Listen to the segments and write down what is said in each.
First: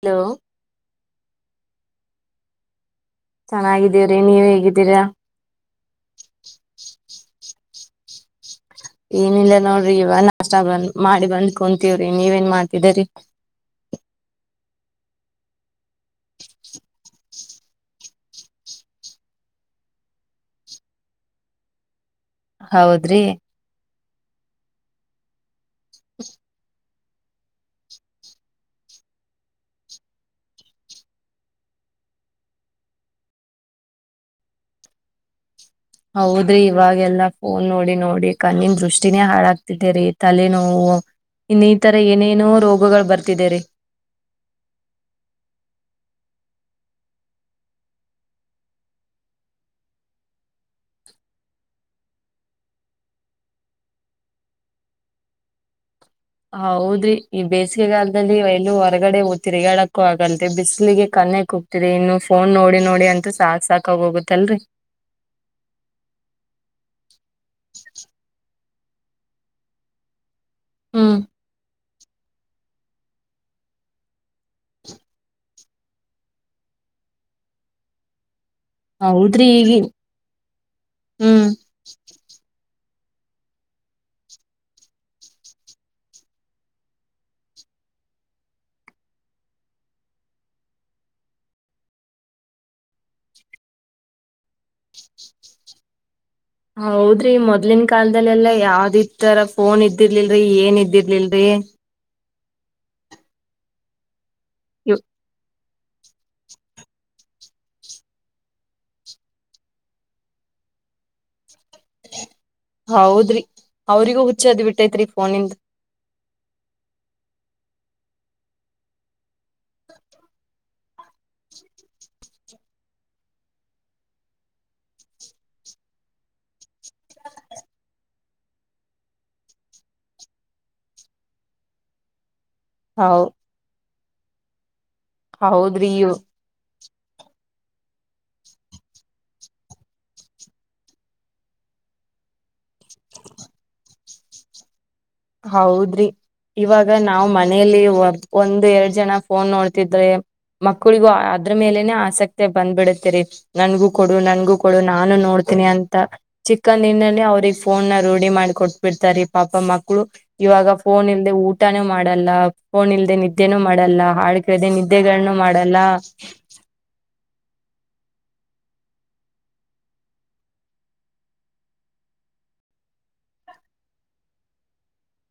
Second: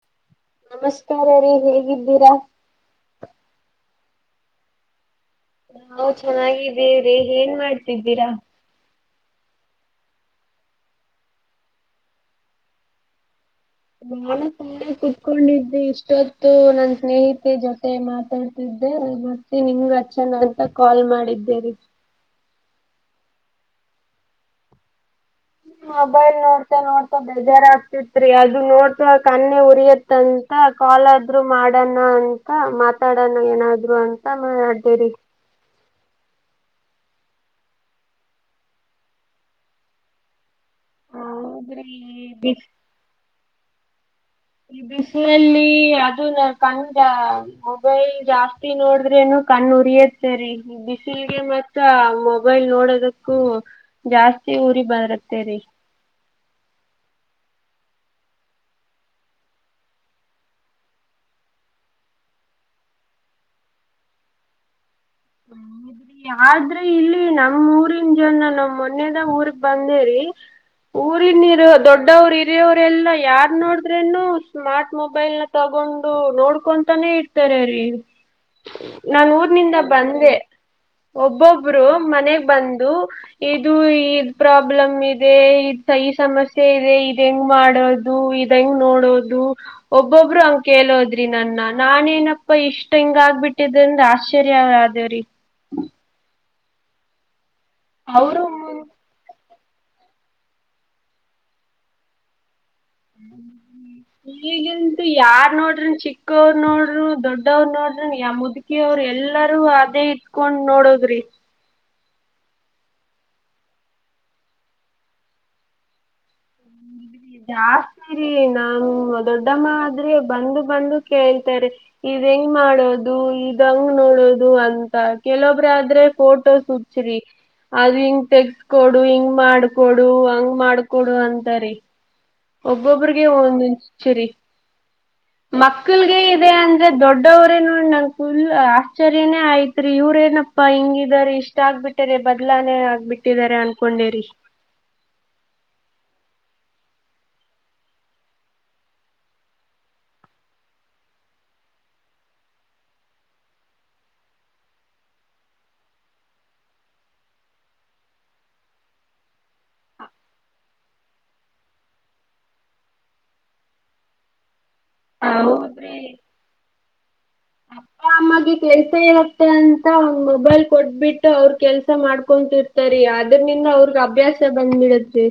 Hello ನಮಸ್ಕಾರ ರೀ ಹೇಗಿದ್ದೀರಾ ಚೆನ್ನಾಗಿದ್ದೀವ್ರಿ ನೀವ್ ಹೇಗಿದ್ದೀರಾ ನಾವು ಚೆನ್ನಾಗಿದ್ದೀವ್ರಿ [unintelligible] ಏನಿಲ್ಲ ನೋಡ್ರಿ ಇವ ನಾಷ್ಟ ಬಂದ್ ಮಾಡಿ ಬಂದ್ಕೊಂತೀವ್ರಿ ನೀವೇನ್ ಮಾಡ್ತಿದರಿ ನಾನು ಸುಮ್ನೆ ಕುತ್ಕೊಂಡಿದ್ದೆ ಇಷ್ಟೊತ್ತು ನನ್ ಸ್ನೇಹಿತೆ ಜೊತೆ ಮಾತಾಡ್ತಿದ್ದೆ ಮತ್ತೆ ನಿನ್ ಹಚ್ಚನ ಅಂತ ಕಾಲ್ ಮಾಡಿದ್ದೇ ರೀ ಹೌದ್ರಿ ಮೊಬೈಲ್ ನೋಡ್ತಾ ನೋಡ್ತಾ ಬೇಜಾರ್ ಆಗ್ತಿತ್ರಿ ಅದು ನೋಡ್ತಾ ಕಣ್ಣು ಉರಿಯತ ಅಂತ ಕಾಲಾದ್ರು ಮಾಡಣ ಅಂತ ಮಾತಾಡಣ ಏನಾದ್ರು ಅಂತ ಮಾಡ್ದೆ ರೀ ಹೌದ್ರಿ ಇವಾಗೆಲ್ಲಾ ಫೋನ್ ನೋಡಿ ನೋಡಿ ಕಣ್ಣಿನ್ ದೃಷ್ಟಿನೇ ಹಾಳಾಗ್ತಿದ್ದೇ ರೀ ತಲೆ ಇನ್ನು ಈ ಹೌದ್ರಿ ತರ ಏನೇನೋ ಬಿಸ್ ರೋಗಗಳು ಬರ್ತಿದೇ ರೀ ಈ ಬಿಸಿನಲ್ಲಿ ಅದು ಕಂಡ ಮೊಬೈಲ್ ಜಾಸ್ತಿ ನೋಡ್ರೇನು ಕಣ್ಣು ಉರಿಯತ್ತೆ ರೀ [inaudible] ಬಿಸಿಲಿಗೆ ಮತ್ತ್ ಮೊಬೈಲ್ ನೋಡೋದಕ್ಕೂ ಜಾಸ್ತಿ ಜತಿ ಊರಿ ಬರುತ್ತೇರಿ ಹೌದ್ರಿ ಈ ಬೇಸಿಗೆಗಾಲದಲ್ಲಿ ಎಲ್ಲೂ ಹೊರಗಡೆ ತಿರುಗಾಡಕ್ಕೂ ಆಗಲ್ದೆ ಬಿಸಲಿಗೆ ಕ ಮನ್ನ ಕುಗ್ತಿರಿ ಇನ್ನು ಫೋನ್ ನೋಡಿ ನೋಡಿ ಅಂತೂ ಸಾಕಕ್ ಸಾಕಾಗ ಹೋಗುತ್ತಲ್ರರಿ ಹದಿ ಆದ್ರೆ ಇಲ್ಲಿ ನಮ ಊರಿನ್ ಜನ ನಮ ಮೊನ್ನೆದ ಊರ್ಗ್ ಬಂದೇರಿ ಊರಿನ ನೀರು ದೊಡ್ಡ ಡವರು ಇರಿವರೆಲ್ಲ ಯಾರ್ ನೋಡಿದ್ರೇನು ಸ್ಮಾರ್ಟ್ ಮೊಬೈಲ್ ನ ತಗೊಂಡು ನೋಡ್ಕೊಂತಾನೆ ಇಡ್ತಾರ ರೀ ನಾನ್ ಹೌದ್ರಿ ಹೇಗಿ ಊರ್ನಿಂದ ಒಬ್ಬೊಬ್ರು ಮನೆಗ್ ಪ್ರಾಬ್ಲಮ್ ಇದೆ ಸಮ್ಯೆ ಇದೆ ಹೆ ಮಾಡೋದು ಇದಂಗ ನೋಡೋದು ಒಬ್ಬೊಬ್ರು ಹಂಗ ಕೇಳೋದ್ರಿ ನನ್ನ ನಾನೇನಪ್ಪ ಇಷ್ಟ್ ಹಿಂಗ ಆಗ್ಬಿಟ್ಟಿದ ಅಂದ ಆಶ್ಚರ್ಯೇವ್ರೀ ಹೌದ್ರಿ ಮೊದ್ಲಿನ ಅವರು ಕಾಲಲ್ದಲ್ಲೆಲ್ಲಾ ಯಾವ್ದಿ ತರ ಫೋನ್ ಇದ್ದಿರ್ಲಿಲ್ರಿ ಏನ್ ಇದ್ದಿರ್ಲಿಲ್ರರಿ ಇವ್ ಈಗಂತು ಯಾರ್ ನೋಡಿ ಚಿಕ್ಕವರು ನೋಡ್ರರು ದೊಡ್ಡವ್ರು ನೋಡ್ರ ಯ ಮುದುಕಿ ಅವರು ಎಲ್ಲಾರೂ ಅದೇ ಇಟ್ಕೊಂಡ್ ನೋಡ ನೋಡೋದ್ರಿ ಹೌದ್ರಿ ಅವ್ರಿಗೂ ಹುಚ್ಚದ್ ಬಿಟ್ಟೈತ್ರಿ ಫೋನಿಂದ ಜಾಸ್ತಿ ರೀ ನಮ ದೊಡ್ಡಮ್ಮ ಆದ್ರೆ ಬಂದು ಬಂದು ಕೇಳ್ತಾರೆ ಇ ಹೆಂಗ್ ಮಾಡೋದು ಇದ್ಂಗ್ ನೋಡೋದು ಅಂತ ಕೆಲೊಬ್ರ ಆದ್ರೆ ಫೋಟೋಸ್ ಹಚ್ಚ್ರಿ ಅದು ಹಿಂಗ್ ತೆಗಕೊಡು ಹಿಂಗ್ ಮಾಡಕೊಡು ಹಂಗ್ ಮಾಡ್ಕೊಡು ಅಂತರಿ ಹೌ ಒಬ್ಬೊಬ್ಬ್ರರಿಗೆ ಒಂದು ಸರಿ ಹೌದ್ರಿ ಇವ್ ಮಕ್ಕಲ್ಗೆ ಇದೆ ಅಂದ್ರೆ ದೊಡ್ಡವ್ರೇನು ನ ಫುಲ್ ಆಶ್ಚರ್ಯನೇ ಆಯತ್ರಿ ಇವ್ರೇಏನಪ್ಪಾ ಹಿಂಗಿದಾರೆ ಇಷ್ಟ ಆಗ್ಬಿಟ್ಟ ರ ಬದ್ಲಾನೆ ಆಗ್ ಬಿಟ್ಟಿದಿದ್ದಾರೆ ಅನ್ಕೊಂಡೇರಿ ಹೌದ್ರಿ ಇವಾಗ ನಾವ್ ಮನೇಲಿ ಒಂದ್ ಎರಡ್ ಜನ ಫೋನ್ ನೋಡ್ತಿದ್ರೆ ಮಕ್ಕಳಿಗೂ ಅದ್ರ ಮೇಲೆನೆ ಆಸಕ್ತಿ ಬಂದ್ಬಿಡತರಿ ನನ್ಗೂ ಕೊಡು ನನ್ಗೂ ಕೊಡು ನಾನು ನೋಡ್ ಅಂತ ಚಿಕ್ಕಂದ ದಿನಲ್ಲಿ ಅವ್ರಗ್ ಫೋನ್ ನ ರೂಢಿ ಮಾಡಿ ಕೊಟ್ ಬಿಿಡ್ತಾರೆ ಪಾಪ ಮಕ್ಕ ಮಕ್ಕಳು ಇವಾಗ ಫೋನ್ ಇಲ್ಲದೆ ಊಟಾನೂ ಮಾಡಲ್ಲ ಫೋನ್ ಇಲ್ಲದೆ ನಿದ್ದೆನೂ ಮಾಡಲ್ಲ ಹಾಡು ಕೇಳದೆ ನ್ದೆಗಳನ್ನು ಮಾಡಲ್ಲ ಹ ಅಮ್ಮಗೆ ಕೆಲ್ಸ ಇರುತ್ತೆ ಅಂತ ಒಂದ್ ಮೊಬೈಲ್ ಕೊಟ್ಬಿಟ್ಟು ಅವರು ಕೆಲ್ಸ ಮಾಡ್ಕೊಂತಿರ್ತಾರ ಅದ್ರಿಂದ ಅವ್ರಗ್ ಅಭ್ಯಾಸ ಬಂದ್ಬಿಡುತ್ತೆ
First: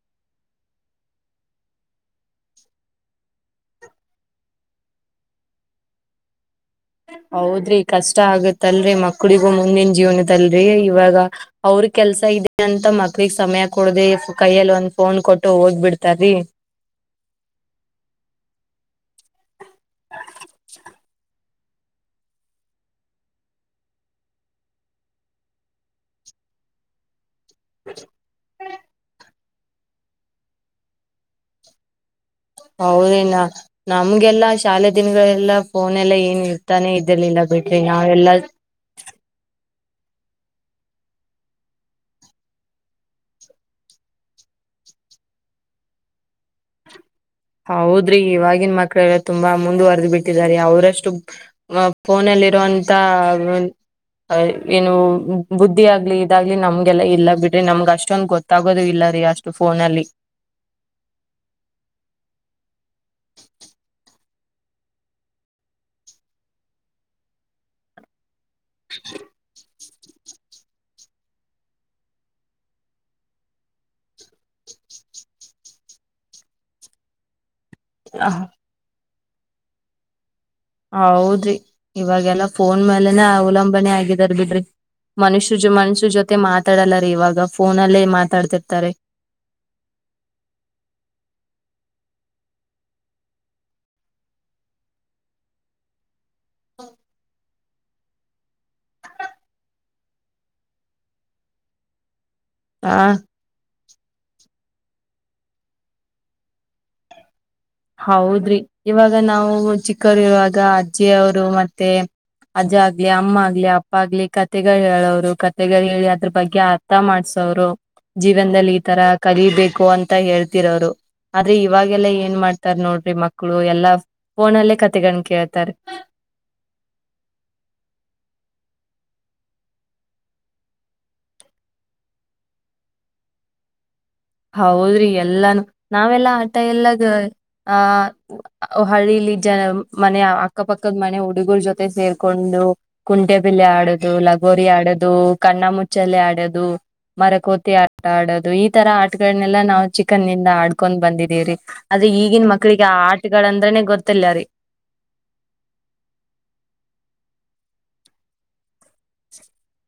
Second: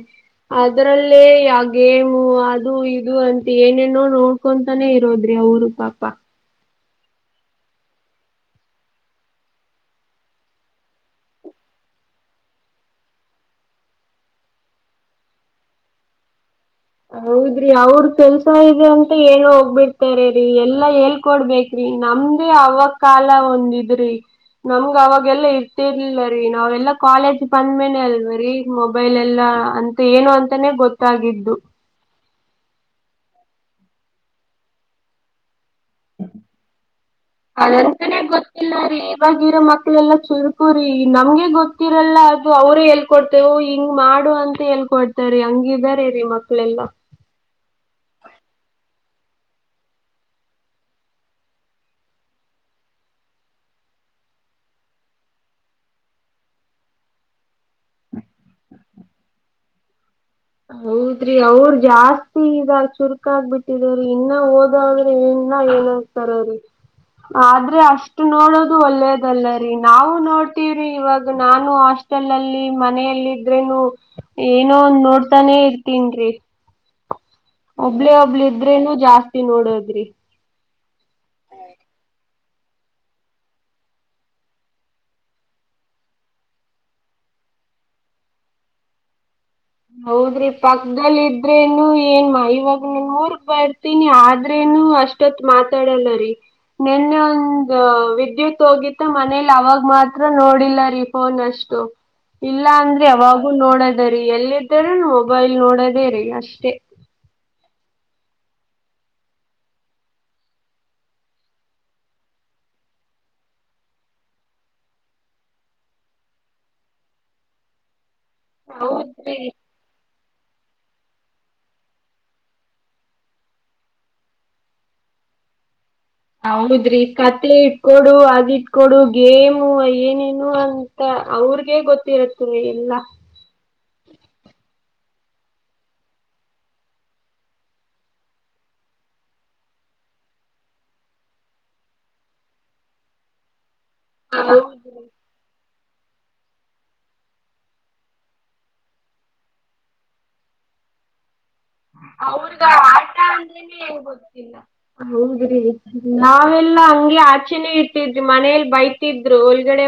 ಅದ್ರಲ್ಲೇ ಯ ಗೇಮು ಅದು ಇದು ಅಂತ ಏನೇನೋ ನೋಡ್ಕೊಂತಾನೇ ಇರೋದ್ರಿ ಊರು ಪಾಪಾ ಹೌದ್ರಿ ಕಷ್ಟ ಆಗತ್ತಲ್ರರಿ ಮಕ್ಳಿಗೂ ಮುಂದಿನ ಜೀವನದಲ್ರರಿ ಇವಾಗದ ಕೆಲ್ಸ ಇದೆ ಅಂತ ಮಕ್ಳಗ್ ಸಮಯ ಕೊಡದೆ ಕೈಯಲ್ಲಿ ಒಂದ್ ಫೋನ್ ಕೊಟ್ಟು ಹೋಗ್ ಬಿಡ್ತಾರಿ ಹೌದ್ರಿ ಅವ್ರ ಕೆಲ್ಸ ಇದೆ ಅಂತ ಹೇಳ ಹೋಗ್ಬಿಡ್ತಾರ ರರಿ ಎಲ್ಲಾ ಎಲ್ ಕೊಡ್ಬೇಕ್ರಿ ನಮ್ದೇ ಅವ ಕಾಲ ಒಂದಿದ್ರಿ ನಮ್ಗ ಅವಾಗೆಲ್ಲಾ ಇರ್ತಿರ್ಲಿಲ್ಲ ರೀ ನಾವೆಲ್ಲಾ ಕಾಲೇಜ್ ಬಂದ್ಮೇನೆ ಅಲ್ವರಿ ಮೊಬೈಲ್ ಎಲ್ಲಾ ಅಂತ ಏನು ಅಂತಾನೇ ಗೊತ್ತಾಗಿದ್ದು ಹೌದಲ್ಲ ನಮ್ಗೆಲ್ಲಾ ಶಾಲೆ ದಿನಗಳೆಲ್ಲಾ ಫೋನ್ ಎಲ್ಲ ಏನ್ ಇರ್ತಾನೆ ಇದರ್ಲಿಲ್ಲ ಬಿಟ್ರಿ ನಾವೆಲ್ಲ ಚುರುಕುರಿ ನಮ್ಗೆ ಗೊತ್ತಿರಲ್ಲ ಅದು ಅವರೇ ಹೇಳ್ಕೊಡ್ತೇವು ಹಿಂಗ್ ಮಾಡು ಅಂತ ಹ ಕೊಡ್ತ ರೀ ಹಂಗಿದಾರ ರೀ ಮಕ್ಳೆಲ್ಲಾ ಹೌದ್ರಿ ಇವಾಗಿನ ಮಕ್ಳ ತುಂಬಾ ಮುಂದುವರೆದ ಬಿಟ್ಟಿದ್ದಾರೆ ಅವರಷ್ಟು ಫೋನಲ್ಲಿ ಇರುವೋಂತ ಏನು ಬುದ್ಧಿ ಆಗ್ಲಿ ಇದಾಗ್ಲಿ ನಮ್ಗೆಲ್ಲಾ ಇಲ್ಲ ಬಿಟ್ಟ ರೀ ನಮ್ಗ್ ಅಷ್ಟೊಂದ ಗೊತ್ತಾಗೋದು ಇಲ್ಲ ರೀ ಅಷ್ಟು ಫೋನ ಅಲ್ಲಿ ಹೌದ್ರಿ ಅವ್ರ ಜಾಸ್ತಿ ಇದಾಗ ಚುರ್ಕ ಆಗ್ ಬಿಟ್ಟಿದ್ರೀ ಇನ್ನ ಹೋದ್ರೆ ಏ, ಏನ್ತಾರೀ ಆದ್ರೆ ಅಷ್ಟು ನೋಡೋದು ಒಳ್ಳೇದಲ್ಲ ರೀ. ನಾವು ನೋಡ್ತೀವ್ರಿ ಇವಾಗ ನಾನು ಹಾಸ್ಟೆಲ್ ಅಲ್ಲಿ ಮನಲ್ಲ ಇದ್ರೇನು ಏನೋ ಒಂದ್ ನೋಡ್ತಾನೆ ಇರ್ತಿನಿರಿ. ಒಬ್ಳೇ ಒಬ್ಳ ಇದ್ರೇನು ಜಾಸ್ತಿ ನೋಡದ್ರಿ. ಹೌದ್ರಿ ಇವಾಗೆಲ್ಲಾ ಫೋನ್ ಮೇಲೆನೆ ಅವಲಂಬನೆ ಆಗಿದಾರ ಬಿಡ್ರಿ. ಮನುಷ್ಯ ಜ್ ಮನುಷ್ಯ ಜೊತೆ ಮಾತಾಡಲ್ಲ ರ ಇವಾಗ ಫೋನಲ್ಲೇ ಮಾತಾಡ್ತಿರ್ತಾರೆ. ಹೌದ್ರಿ ಪಕ್ಕದಲ್ ಇದ್ರೇನು ಏನ್ ಇವಾಗ ನನ್ ಮೂರ್ಗ್ ಬರ್ತೀನಿ ಆದ್ರೇನು. ನಾನು ಅಷ್ಟೊತ್ ಮಾತಾಡಲ್ಲ ರೀ. ನಿನ್ನೆ ಒಂದ ವಿದ್ಯುತ್ ಹೋಗಿತ್ತ ಮನೇಲಿ ಅವಾಗ ಮಾತ್ರ ನೋಡಿಲ್ಲ ರೀ ಫೋನ್ ಅಷ್ಟೆ. ಇಲ್ಲ ಆ ಅಂದ್ರೆ ಅವಾಗೂ ನೋಡೋದ ರೀ ಎಲ್ಲಿ. ತರ ಮೊಬೈಲ್ ನೋಡದೇ- ರೀ -ಅಷ್ಟೇ. ಹೌದ್ರಿ ಇವಾಗ ನಾವು ಚಿಕ್ಕವರು ಇರುವಾಗ ಅಜ್ಜಿಯವರು ಮತ್ತೆ. ಅಜ್ಜ ಆಗ್ಲಿ ಅಮ್ಮ ಆಗ್ಲಿ ಅಪ್ಪ ಆಗ್ಲಿ ಕತೆಗಳು ಹೇಳವ್ರು ಕತೆಗಳು ಹೇಳಿ ಅದ್ರ ಬಗ್ಗೆ ಅರ್ಥ ಮಾಡ್ಸ. [inaudible] ಜೀವನದಲ್ಲಿ ಈ ತರ ಹೌದ್ರಿ ಕಲಿಬೇಕು ಅಂತ ಹೇಳ್ತಿರೋರು ಆದ್ರೆ ಇವಾಗೆಲ್ಲ ಏನ್ ಮಾಡ ರ್ -ನೋಡ್ರಿ ಮಕ್ಕಳು ಎಲ್ಲಾ ಫೋನಲ್ಲೇ ಕತೆಗಂಡ ಕೇಳ್ತಾರ. ಹೌದ್ರಿ ಕತೆ ಇಟ್ಕೊಡು ಅದ್ ಇಟ್ಕೊಡು ಗೇಮು ಏನೇನು ಅಂತ. ಅವ್ರಗ ಗೊತ್ತಿರುತ್ತೆ ಎಲ್ಲಾ ಹೌದ್ರಿ ಎಲ್ಲಾನು ನಾವೆಲ್ಲಾ ಆಟ ಎಲ್ಲದ ಆಹ ಹಳ್ಳಿ. ಇ -ಜನ ಮನೆ ಅಕ್ಕಪಕ್ಕದ ಮನೆ ಹುಡುಗರ ಜೊತೆ ಸೇರ್ಕೊಂಡು ಕುಂಟೆ ಬಿಲ್ಲೆ ಆಡುತ್ತ. ಲಗೋರಿ ಆಡೋದು ಕಣ್ಣ ಮುಚ್ಚ. ಚಲೆ ಆಡೋದು ಮರಕೋತಿ ಆಟ ಆಡೋದು ಈ ತರ ಆ ಗಳನೆಲ್ಲ ನಾವವು ಚಿಕನ್ಂದ ಆಡ್ಕೊಂಡ್ ಬಂದಿದೀವರಿ ಟಂದ ಗೊ ಗೊತ್ತಿಲ್ಲ ರೀ [unintelligible] ಲ್ಲ ನೆ ಹಂಗಗೆ ಆಚೆನೆ [unintelligible] ಮನೇಲಿ ಬೈತಿದ್ರು ಒಳಗಡೆ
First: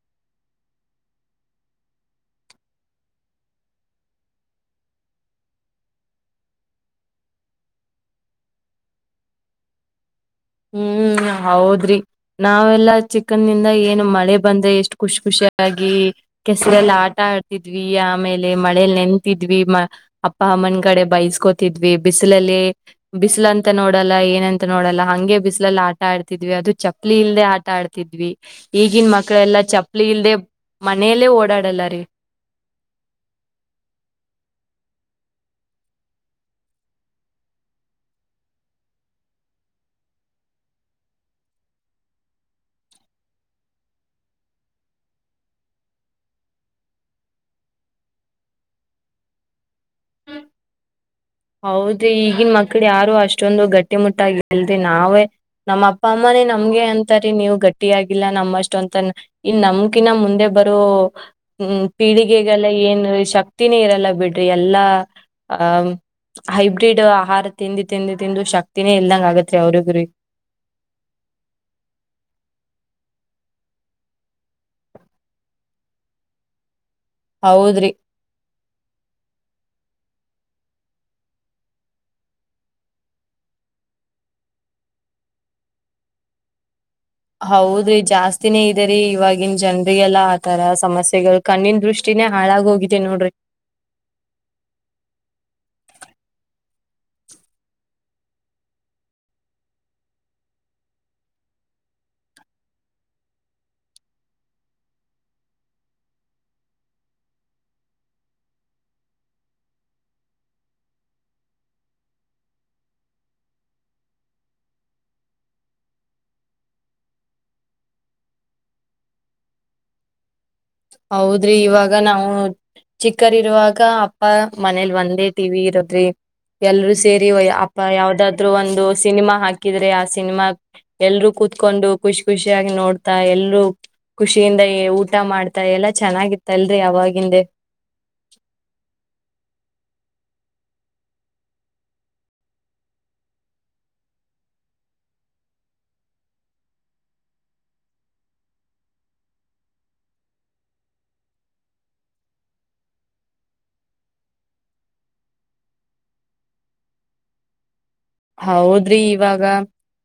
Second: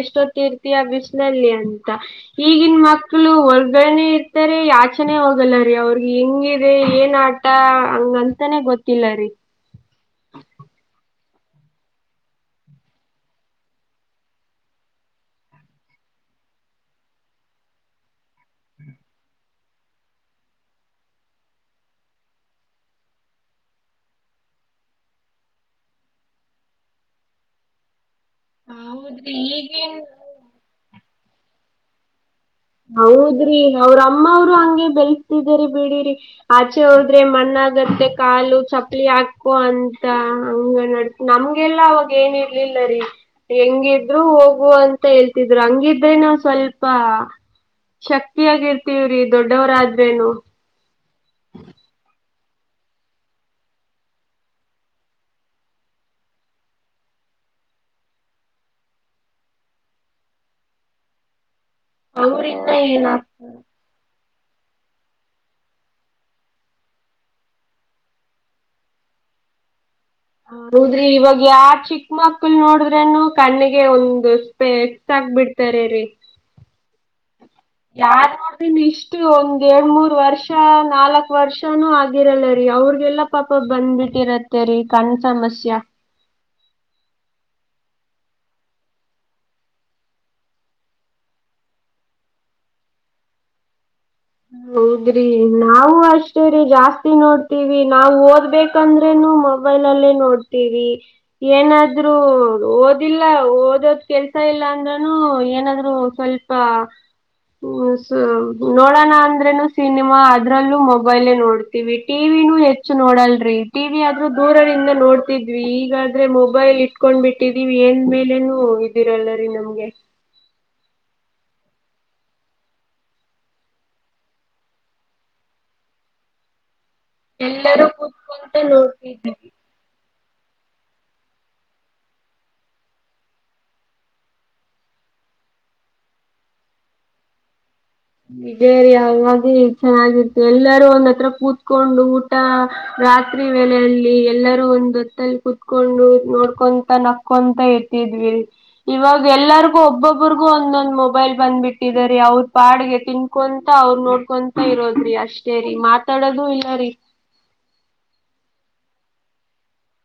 ಎಷ್ಟೊತ್ತೀರ್ತಿ- ಆ- ಬಿಸನಲ್ಲಿ ಅಂತ ಈಗಿನ ಮಕ್ಕಳು ಹೊರ್ಗನೆ ಇರ್ತಾರೆ. ಯಾಚನೆ ಹೋಗಲ್ಲ ರೀ ಅವ್ರಿಗೆ ಹೆಂಗಿದೆ ಏನ್ ಆಟ ಹಂಗಂತಾನೇ ಗೊತ್ತಿಲ್ಲರಿ. ಹ್ಮ್- ಹೌದ್ರಿ ನಾವೆಲ್ಲಾ [unintelligible] ನಮಳೆ ಬಂದ್ರೆ ಎಷ್ಟ್ ಖುಷ್ ಖುಷಿ. ಕೆಸರಲ್ಲಿ ಆಟ ಆಡ್ತಿದ್ವಿ ಆಮೇಲೆ ಮಳೆಯಲ್ಲಿ ನೆಂತಿದ್ವಿ -ಅ- ಮನ್ ಕಡೆ ಬೈಸ್ಕೋತಿದ್ವಿ ಬಿಸಿಲಲ್ಲಿ ಬಿಸಲು ಅಂತ ನೋಡಲ್ಲ ಏನಂತ ನೋಡಲ್ಲ ಹಂಗೆ. ಬಿಸ್ಲಲ್ಲಿ ಆಟ ಆಡ್ತಿದ್ವಿ ಅದು ಚಪ್ಪಲಿ ಇಲ್ಲೇ ಆಟ ಆಡ್ತಿದ್ವಿ. ಈಗನ್ ಹೌದ್ರಿ ಮಕ್ಳೆಲ್ಲಾ ಈಗಿನ್ ಚಪ್ಪಲಿ ಇಲ್ದೆ ಮನೆಯಲ್ಲೇ ಓಡಾಡಲ್ಲಾರಿ. ಹೌದ್ರಿ ಅವ್ರ ಅಮ್ಮ ಅವರು ಹಂಗೆ ಬೆಳಸ್ತಿದರಿ ಬಿಡಿರಿ ಆಚೆ ಹೋದ್ರೆ ಮಣ್ಣ. ಗತ್ತೆ ಕಾಲು ಚಪ್ಪಲಿ ಹಾಕೋ ಅಂತ ಹಂಗ ನಡ ನಮ್ಗೆಲ್ಲ ಅವಾಗ ಏನ -ಇ- ಇಲ್ಲ ರರಿ ಹೆಂಗಿದ್ರು ಹೋಗುವ ಅಂತ ಹೇಳ್ತಿದ್ರು ಹಂಗಿದ್ರೆ ನ ಸ್ವಲ್ಪ. ಶಕ್ತಿಯಗರ್ತವ್ರಿ ದೊಡ್ಡವರಾದ್ರೇನು. ಹೌದ ಈಗನ್ ಮಕ್ಳ ಯಾರು ಅಷ್ಟೊಂದು ಗಟ್ಟಿ ಮುಟ್ಟಾಗಿ ಇಲ್ದ ನಾವೇ ನಮ್ಮ ಅಪ್ಪ ಅಮ್ಮ. ಮೆ- ನಮ್ಗೆ ಅಂತಾರೀ ನೀವು್ ಗಟ್ಟಿಯಾಗಿಲ್ಲ ನಮ್ಮ ಅಷ್ಟೊ ಅಂತ ಇನ್ ನಮ್ಕಿನ ಮುಂದೆ ಬರೋ, ಹ್ಮ್- ಪೀಳಿಗೆಗೆಲ್ಲ ಅವ್ರಿಂದ ಏನ್ ಏನಾಗ್ತದೆ ಶಕ್ತಿನೇ ಇರಲ್ಲ ಬಿಡ್ರಿ ಎಲ್ಲಾ- ಆ- ಹೈಬ್ರಿಡ್ ಆಹಾರ ತಿಂದಿ ತಿಂದಿ ತಿಂದು ಶಕ್ತಿನೇ ಇಲ್ದಂಗ ಆಗತ್ರಿ ಅವ್ರಿಗ್ರಿಗೆ. ಹ -ಹೋದ್ರಿ ಇವಾಗ ಯ ಚಿಕ್ಕ ಮಕ್ಳ ನೋಡಿದ್ರೇನು ಕಣ್ಣಿಗೆ ಒಂದು ಸ್ಪೇ ಹಕ್ ಬಿಡ್ತಾರ- ರೀ ಹೌದ್ರಿ ಯಾರಾದ್ರೂನು ಇಷ್ಟು ಒಂದ್ ಎರಡ್ ಮೂರ್, ವರ್ಷ ನಾಲ್ಕು ವರ್ಷನುೂ ಆಗಿರಲ್ಲ- ರೀ ಅವ್ರಗೆಲ್ಲ ಪಾಪ ಬಂದ್ಬಿಟ್ಟಿರತ್ತೆ -ರಿ ಕಣ ಸಮಸ್ಯ ಹೌದ್ರಿ ಜಾಸ್ತಿನೇ ಇದದೆರಿ ಇವಾಗಿನ್ ಜನ್ರಿಗೆಲ್ಲಾ ಆತರ ಸಮಸ್ಯೆಗಳು ಕಣ್ಣಿನ ದೃಷ್ಟಿ. ಇನ ಹಾಳಾಗ ಹೋಗಿದ್ದಿದೆ ನೋಡ್ರಿ. ಹ್ಮ ನಾವು ಅಷ್ಟೇ ರೀ ಜಾಸ್ತಿ ನೋಡ್ತೀವಿ ನಾವು ಓದ್ಬೇಕಂದ್ರೇನು ಮೊಬೈಲ್ ನೋಡ್ತವಿ ಏನಾದ್ರು ಓದಿಲ್ಲ ಓದೋದ ಕೆಲ್ಸ ಇಲ್ಲ ಅಂದ ಏನಾದ್ರು ಸ್ವಲ್ಪ ನೋಡೋಣ ಅಂದ್ರೆ ಸಿನಿಮಾ ಅದ್ರಲ್ಲೂ ಮೊಬೈಲ ನೋಡ್ತೀವಿ ಟಿವಿನೂ ಹೆಚ್ಚು ನೋಡಲ್ರಿ ಟಿವಿ ಅ್ರೂ ದೂರದಿಂದ ನೋಡ್ತಿದ್ವಿ ಈಗಾದ್ರೆ ಮೊಬೈಲ್ ಇಟ್ಕೊಂಡ್ ಬಿಟ್ಟಿದೀವಿ ಏನ್ ಮೇಲೆನುೂ ಇದಿರಲ್ಲ [inaudible] ಹೌದ್ರಿ ಇವಾಗ ನಾವು ಚಿಕ್ಕರ್ ಇರುವಾಗ ಅಪ್ಪ ಮನೇಲಿ ಒಂದೇ ಟಿವಿ ಇರೋದ್ರಿ ಎಲ್ರ ಸೇರಿಯ ಅಪ್ಪ ಎಲ್ಲರೂ ಯಾವದಾದ್ರು ಕುತ್ಕೊಂತ ಒಂದು ನೋಡ್ತಿದ್ವಿ. ಸಿನಿಮಾ ಹಾಕಿದ್ರೆ ಆಸ ಸಿನಿಮಾ ಎಲ್ರುೂ ಕೂತ್ಕೊಂಡು ಖುಷಿ ಖುಷಿಯಾಗಿ ನೋಡ್ತಾ ಎಲ್ರು ಖುಷಿಯಿಂದ ಊಟ ಮಾಡ್ತಾ ಎಲ್ಲಾ ಚೆನ್ನಾಗಿತ್ತಲ್ರರಿ ಅವಾಗಿಂದೆ ಇದೇ ರೀ ಹಾಗಾಗಿ ಚೆನ್ನಾಗಿತ್ತು ಎಲ್ಲಾರೂ ಒಂದ್ ಹತ್ರ ಕೂತ್ಕೊಂಡು ಊಟ ರಾತ್ರಿ ವೇಳೆಯಲಿ ಎಲ್ಲರೂ ಒಂದು ಹೊತ್ತಲ್ಲಿ ಕುೂತ್ಕೊಂಡು ನೋಡ್ಕೊಂತ ನಕೊಂತ ಇರ್ತಿ ಇವಾಗ ಎಲ್ಲರಿಗೂ ಒಬ್ಬೊಬ್ಬ್ರಗೂ ಒಂದೊಂದ್ ಮೊಬೈಲ್ ಬಂದ್ಬಿಟ್ಟಿದ ರ ಅವ್ರ ಪಾಡ್ಗೆ ತಿನ್ಕೊಂತ ಅವ್ರರು ನೋಡ್ಕೊಂತ ಇರೋದ್ರಿ ಅಷ್ಟೇ ರರಿ ಮಾತಾಡದು ಇಲ್ಲ ರೀ [inaudible] ಹೌದ್ರಿ ಇವಾಗ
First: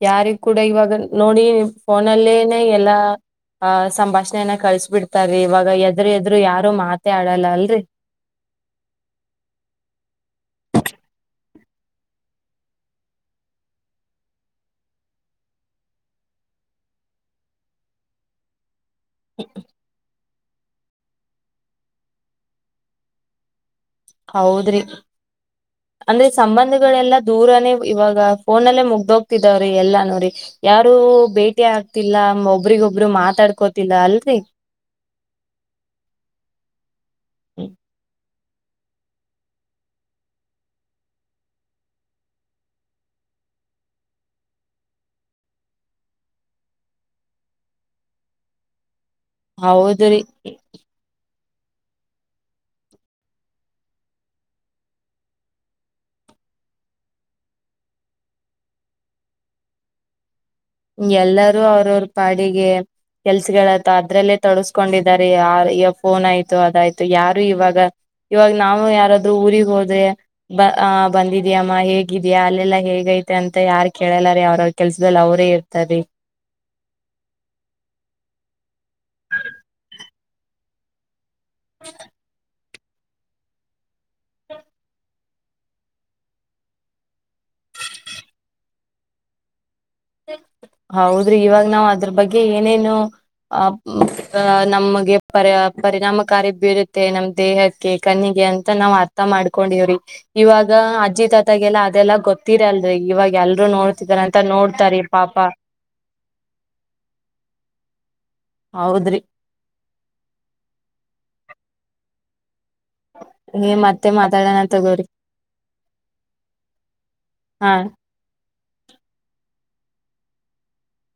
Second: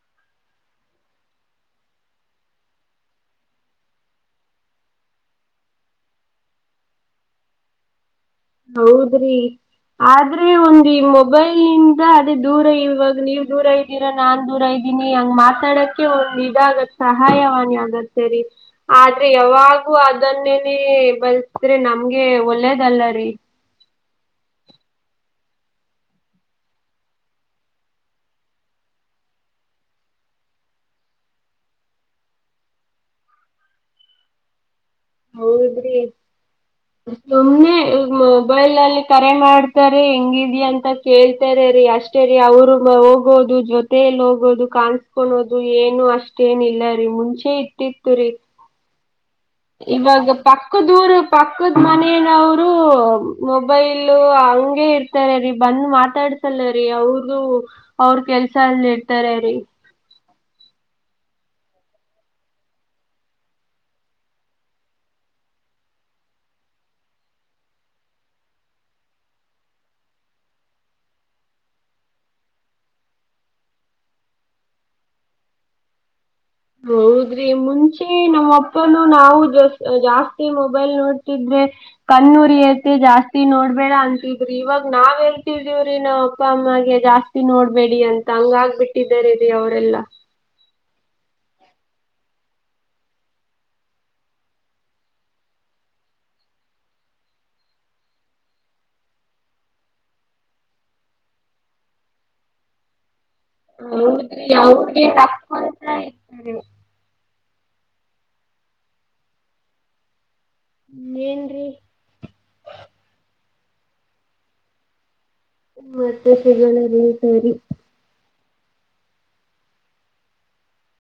ಯಾರಿಗ ಕೂಡ ಇವಾಗ ನೋಡಿ ಫೋನಲ್ಲೇನೆ ಎಲ್ಲಾ ಅಹ ಸಂಭಾಷಣೆೆಯನ ಕಳ್ಸ್ ಬಿಿಡ್ತಾರೀ ಇವಾಗ ಎದರು ಎದರು ಯಾರು ಮಾತ ಆಡಲ್ಲ ಅಲ್ರರಿ ಹೌದ್ರಿ ಆದ್ರೆ ಒಂದು ಈ ಮೊಬೈಲ್ಂದ ಅದೇ ದೂರ ಇವಾಗ ನೀವ್ ದೂರ ಇದ್ದೀರಾ ನಾನ್ ದೂರ ಇದ್ದೀರ ಹಂಗ್ ಮಾತಾಡಕ್ಕೆ ಒಂದ್ ಇದಾಗತ್ ಸಹಾಯವಾಣಿ ಆಗದ ಸೇರಿ ಆದ್ರೆ ಯಾವಾಗೂ ಅದನ್ನೇನೆೇ ಬಳಸಿದ್ರೆ ನಮ್ಗೆ ಒಳ್ಳೇದಲ್ಲ ರೀ ಹೌದ್ರಿ ಅಂದ್ರೆ ಸಂಬಂಧಗಳೆಲ್ಲಾ ದೂರನೇ ಇವಾಗ ಫೋನ್ಲ್ಲೇ ಮುಗ್ದೋಗ್ತಿದಾವ್ರಿ ಎಲ್ಲಾ ನೋಡಿರಿ ಯಾರು ಭೇಟಿ ಆಗ್ತಿಲ್ಲ ಒಬ್ರಿಗೊಬ್ರು ಮಾತಾಡ್ಕೋತಿಲ್ಲ ಅಲ್ರಿ ಹೌದದ್ರಿ ಸುಮನೆ ಮೊಬೈಲ್ ನಲ್ಲಿ ಕರೆ ಮಾಡ್ತಾರೆ ಹೆಂಗಿದ ಅಂತ ಕೇಳ್ತಾರೆ ರೀ ಅಷ್ಟೇ ರೀ ಅವರು ಹೋಗ ಜೊತೆಯಲ್ಲಿ ಹೋಗೋದು ಕಾಣಸ್ಕಳೋದು ಏನು ಅಷ್ಟೇನ್ ಇಲ್ಲ ರೀ ಮುಂಚೆ ಇಟ್ಟಿತ್ತು ರರಿ ಹೌದ್ರಿ ಇವಾಗ ಪಕ್ಕ ದೂರು ಪಕ್ಕದ ಮನೇನವರು ಮೊಬೈಲ್ ಹಂಗಗೆ ಇರ್ತಾರೀ ಬಂದು ಮಾತಾಡ್ ಸಲ್ಲ ರೀ ಅವ್ರರು ಅವ್ರ ಕೆಲ್ಸ ಅಲ್ಲಿ ಇರ್ತಾರ ರೀ ಎಲ್ಲಾರೂ ಅವ್ರವ್ರ ಪಾಡಿಗೆ ಕೆಲ್ಸಗಳತ ಅದ್ರಲ್ಲೇ ತೊಳಸ್ಕೊಂಡಿದಿದ್ದಾರೆ ಆ ಈ ಫೋನ್ ಆಯ್ತು ಅದಾಯ್ತು ಯಾರು ಇವಾಗ ಇವಾಗ ನಾವು ಯಾರಾದ್ರೂ ಊರಿಗೆ ಹೋದ್ರೆ ಅ ಬಂದಿದ್ಯಮ್ಮ ಹೇಗಿದ್ಯಾ ಅಲ್ಲೆಲ್ಲಾ ಹೇಗ ಅಂತ ಯಾರ್ ಕೇಳಲ್ಲಾರ ಅವ್ರ ಅವ್ರ ಕೆಲ್ಸದಲ್ಲಿ ಅವ್ರೇ ಇರ್ತಾರಿ ಹೌದ್ರಿ ಮುಂಚೆ ನಮ್ಮ ಅಪ್ಪನು ನಾವು ಜಾಸ್ತಿ ಮೊಬೈಲ್ ನೋಡ್ ಕಣ್ಣೂರಿ ಜಾಸ್ತಿ ನೋಡ್ಬೇಡ ಅಂತಿದ್ರಿ ಇವಾಗ ನಾವ್ ಹೇಳ್ತಿದೀವ್ರಿ ನಾ್ ಅಪ್ಪ ಅಮ್ಮಗೆ ಜಾಸ್ತಿ ನೋಡ್ಬೇಡ ಡಿ ಅಂತ ಹಂಗ ಆಗ್ ಬಿಟ್ಟಿದ್ದಾರೆ ಅವರು ಹೌದ್ರಿ ಇವಾಗ ನಾವ್ ಅದ್ರ ಬಗ್ಗೆ ಏನೇನು ಆ ನಮಗೆ ಪರಿ ಪರಿಣಾಮಕಾರಿ ಬೀರುತ್ತೆ ನಮ್ ದೇಹಕ್ಕೆ ಕನಿ ಅಂತ ನಾವ್ ಅರ್ಥ ಮಾಡ್ಕೊಂಡಿವ್ರಿ ಇವಾಗ ಅಜ್ಜಿ ತಾತಗೆೆಲ್ಲ ಅದೆಲ್ಲಾ ಗೊತ್ತಿರಲ್ರಿ ಇವಾಗ ಎಲ್ರುೂ ನೋಡ್ತಿದಾರ ಅಂತ ಹೌದ್ರಿ ನೋ [unintelligible] ಹೌದ್ರಿ ಏನ್ರಿ ಮತ್ತೆ ಮಾತಾಡೋಣ ತಕೋರಿ ಮತ್ತೆ ಸಿಗೋಣ ಸರಿ ಹಾ